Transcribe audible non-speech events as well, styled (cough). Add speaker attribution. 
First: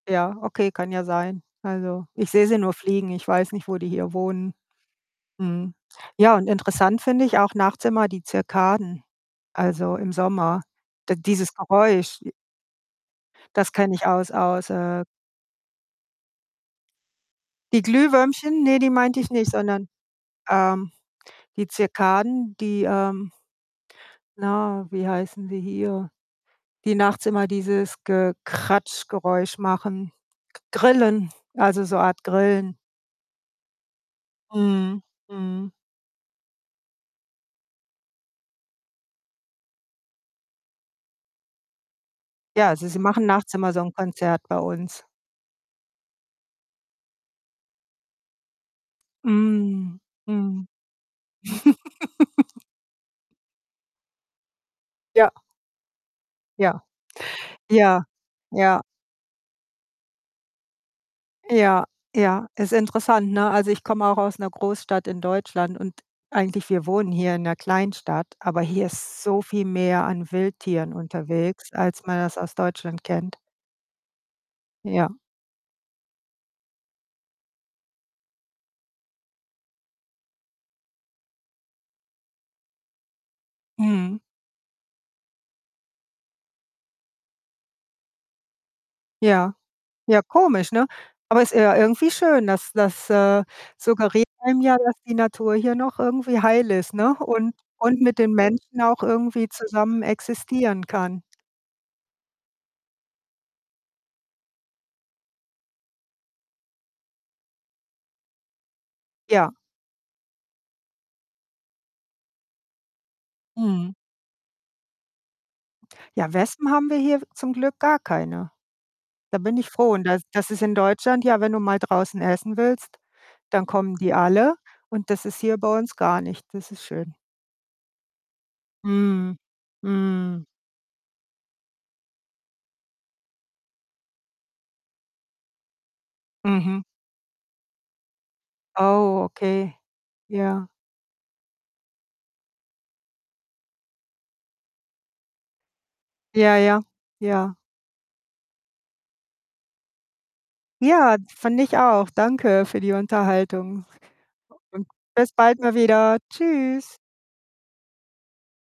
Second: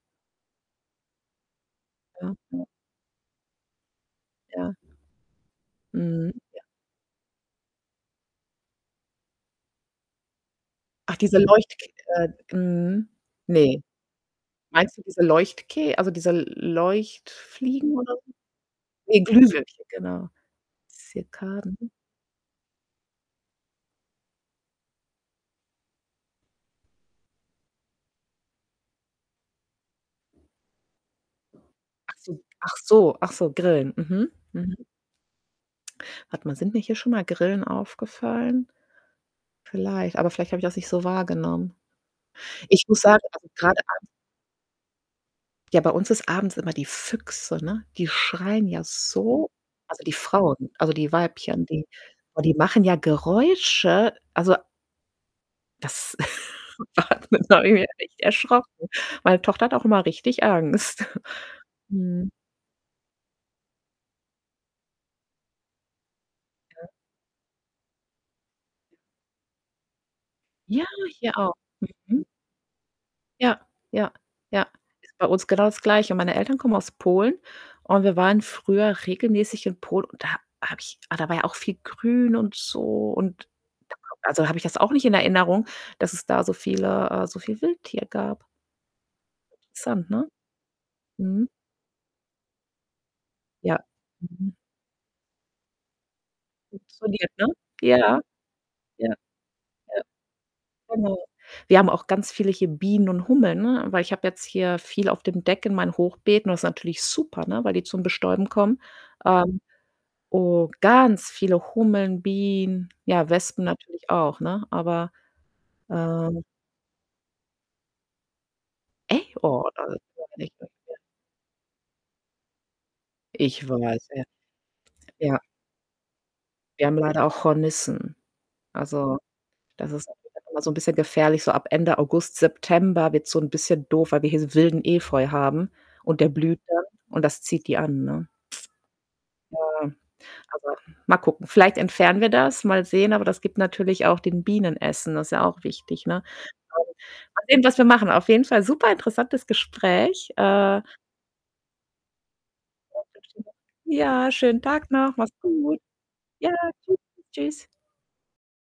Speaker 1: Ja, okay, kann ja sein. Also,
Speaker 2: Ja.
Speaker 1: ich sehe sie
Speaker 2: (unintelligible)
Speaker 1: nur fliegen. Ich weiß nicht, wo die hier wohnen.
Speaker 2: Ja.
Speaker 1: Mhm.
Speaker 2: Mhm.
Speaker 1: Ja, und
Speaker 2: Ja.
Speaker 1: interessant finde ich auch nachts immer die Zikaden, also, im Sommer.
Speaker 2: Ach,
Speaker 1: D
Speaker 2: diese
Speaker 1: dieses
Speaker 2: Leuchtk
Speaker 1: Geräusch j
Speaker 2: äh, mhm.
Speaker 1: Das
Speaker 2: Ne,
Speaker 1: kenne ich aus aus,
Speaker 2: meinst du,
Speaker 1: äh
Speaker 2: diese Leuchtke also, diese L
Speaker 1: Die
Speaker 2: Leuchtfliegen oder?
Speaker 1: Glühwürmchen? Ne, die meinte
Speaker 2: Ne,
Speaker 1: ich nicht,
Speaker 2: Glühwürmchen,
Speaker 1: sondern,
Speaker 2: genau.
Speaker 1: ähm, die
Speaker 2: Zikaden.
Speaker 1: Zikaden, die, ähm na, wie heißen die hier, die nachts immer dieses Gekratsch-Geräusch machen. G Grillen, also, so
Speaker 2: Ach
Speaker 1: Art
Speaker 2: so
Speaker 1: Grillen.
Speaker 2: ach so ach so Grillen, mhm mhm.
Speaker 1: Mhm, mhm.
Speaker 2: Warte mal, sind mir hier schon mal Grillen aufgefallen? Vielleicht, aber vielleicht habe ich das nicht so wahrgenommen.
Speaker 1: Ja,
Speaker 2: Ich
Speaker 1: also, sie
Speaker 2: muss sagen,
Speaker 1: machen
Speaker 2: also,
Speaker 1: nachts immer so
Speaker 2: grade
Speaker 1: 'n
Speaker 2: abends
Speaker 1: Konzert bei uns.
Speaker 2: Ja, bei uns ist abends immer die Füchse, ne, die schreien ja so
Speaker 1: Mhm,
Speaker 2: also, die
Speaker 1: mhm.
Speaker 2: Frauen also, die Weibchen, die oh, die
Speaker 1: (laughs)
Speaker 2: machen ja Geräusche. Also
Speaker 1: Ja.
Speaker 2: Das
Speaker 1: Ja,
Speaker 2: (chuckles) (unintelligible)
Speaker 1: ja,
Speaker 2: echt
Speaker 1: ja.
Speaker 2: erschrocken. Meine Tochter hat auch immer richtig Angst. (chuckles)
Speaker 1: Ja,
Speaker 2: Mhm.
Speaker 1: ja. Ist interessant, ne? Also, ich komme auch aus 'ner Großstadt in Deutschland und eigentlich wir
Speaker 2: Ja.
Speaker 1: wohnen hier in 'ner Kleinstadt, aber hier ist so viel mehr an
Speaker 2: Ja,
Speaker 1: Wildtieren
Speaker 2: hier auch.
Speaker 1: unterwegs, als man
Speaker 2: Mhm.
Speaker 1: das aus Deutschland kennt.
Speaker 2: Ja, ja, ja.
Speaker 1: Ja.
Speaker 2: Ist bei uns genau das Gleiche. Meine Eltern kommen aus Polen und wir waren früher regelmäßig in Polen und da ha habe ich ah, da war ja auch viel grün und so und
Speaker 1: Mhm.
Speaker 2: (unintelligible) also, habe ich das auch nicht in Erinnerung, dass es da so viele äh, so viel Wildtier gab.
Speaker 1: Ja.
Speaker 2: Interessant,
Speaker 1: Ja,
Speaker 2: ne?
Speaker 1: komisch, ne? Aber
Speaker 2: Mhm.
Speaker 1: ist ja irgendwie schön, das das, äh,
Speaker 2: Ja.
Speaker 1: suggeriert
Speaker 2: Mhm.
Speaker 1: einem ja, dass die Natur hier noch irgendwie heil ist, ne,
Speaker 2: Funktioniert, ne?
Speaker 1: und
Speaker 2: Ja,
Speaker 1: und mit
Speaker 2: ja,
Speaker 1: den Menschen auch
Speaker 2: ja,
Speaker 1: irgendwie
Speaker 2: ja,
Speaker 1: zusammen existieren
Speaker 2: genau.
Speaker 1: kann.
Speaker 2: Wir haben auch ganz viele hier Bienen und Hummeln, ne, weil ich habe jetzt hier viel auf dem Deck in meinen Hochbeeten. Das ist natürlich super, ne, weil die zum Bestäuben kommen.
Speaker 1: Ja.
Speaker 2: Ähm, oh, ganz viele Hummeln, Bienen, ja Wespen
Speaker 1: Mhm.
Speaker 2: natürlich auch, ne, aber,
Speaker 1: Ja,
Speaker 2: ähm
Speaker 1: Wespen haben wir hier w zum Glück gar keine. Da bin ich froh und das das ist in
Speaker 2: (unintelligible)
Speaker 1: Deutschland ja, wenn du mal draußen essen willst, dann
Speaker 2: Ich
Speaker 1: kommen
Speaker 2: weiß,
Speaker 1: die
Speaker 2: ja,
Speaker 1: alle und das
Speaker 2: ja.
Speaker 1: ist hier bei uns gar nicht. Das ist
Speaker 2: Wir haben
Speaker 1: schön.
Speaker 2: leider auch Hornissen. Also,
Speaker 1: Mhm,
Speaker 2: das ist (unintelligible)
Speaker 1: mhm.
Speaker 2: immer so 'n bisschen gefährlich. So ab Ende August, September wird's so 'n bisschen doof, weil wir hier so wilden Efeu haben und der blüht
Speaker 1: Mhm.
Speaker 2: dann und das zieht die an, ne?
Speaker 1: Oh, okay.
Speaker 2: Ja,
Speaker 1: Ja.
Speaker 2: aber, mal gucken. Vielleicht entfernen wir das, mal sehen, aber das gibt natürlich auch den Bienen Essen, das ist ja auch wichtig, ne?
Speaker 1: Ja, ja.
Speaker 2: (unintelligible) mal
Speaker 1: Ja.
Speaker 2: sehen, was wir machen, auf jeden Fall superinteressantes Gespräch, äh
Speaker 1: Ja, fand ich auch. Danke für die
Speaker 2: (unintelligible)
Speaker 1: Unterhaltung,
Speaker 2: Ja, schönen Tag
Speaker 1: (unintelligible)
Speaker 2: noch, mach's
Speaker 1: bis bald mal
Speaker 2: gut.
Speaker 1: wieder.
Speaker 2: Ja,
Speaker 1: Tschüss.
Speaker 2: tschüss tschüss.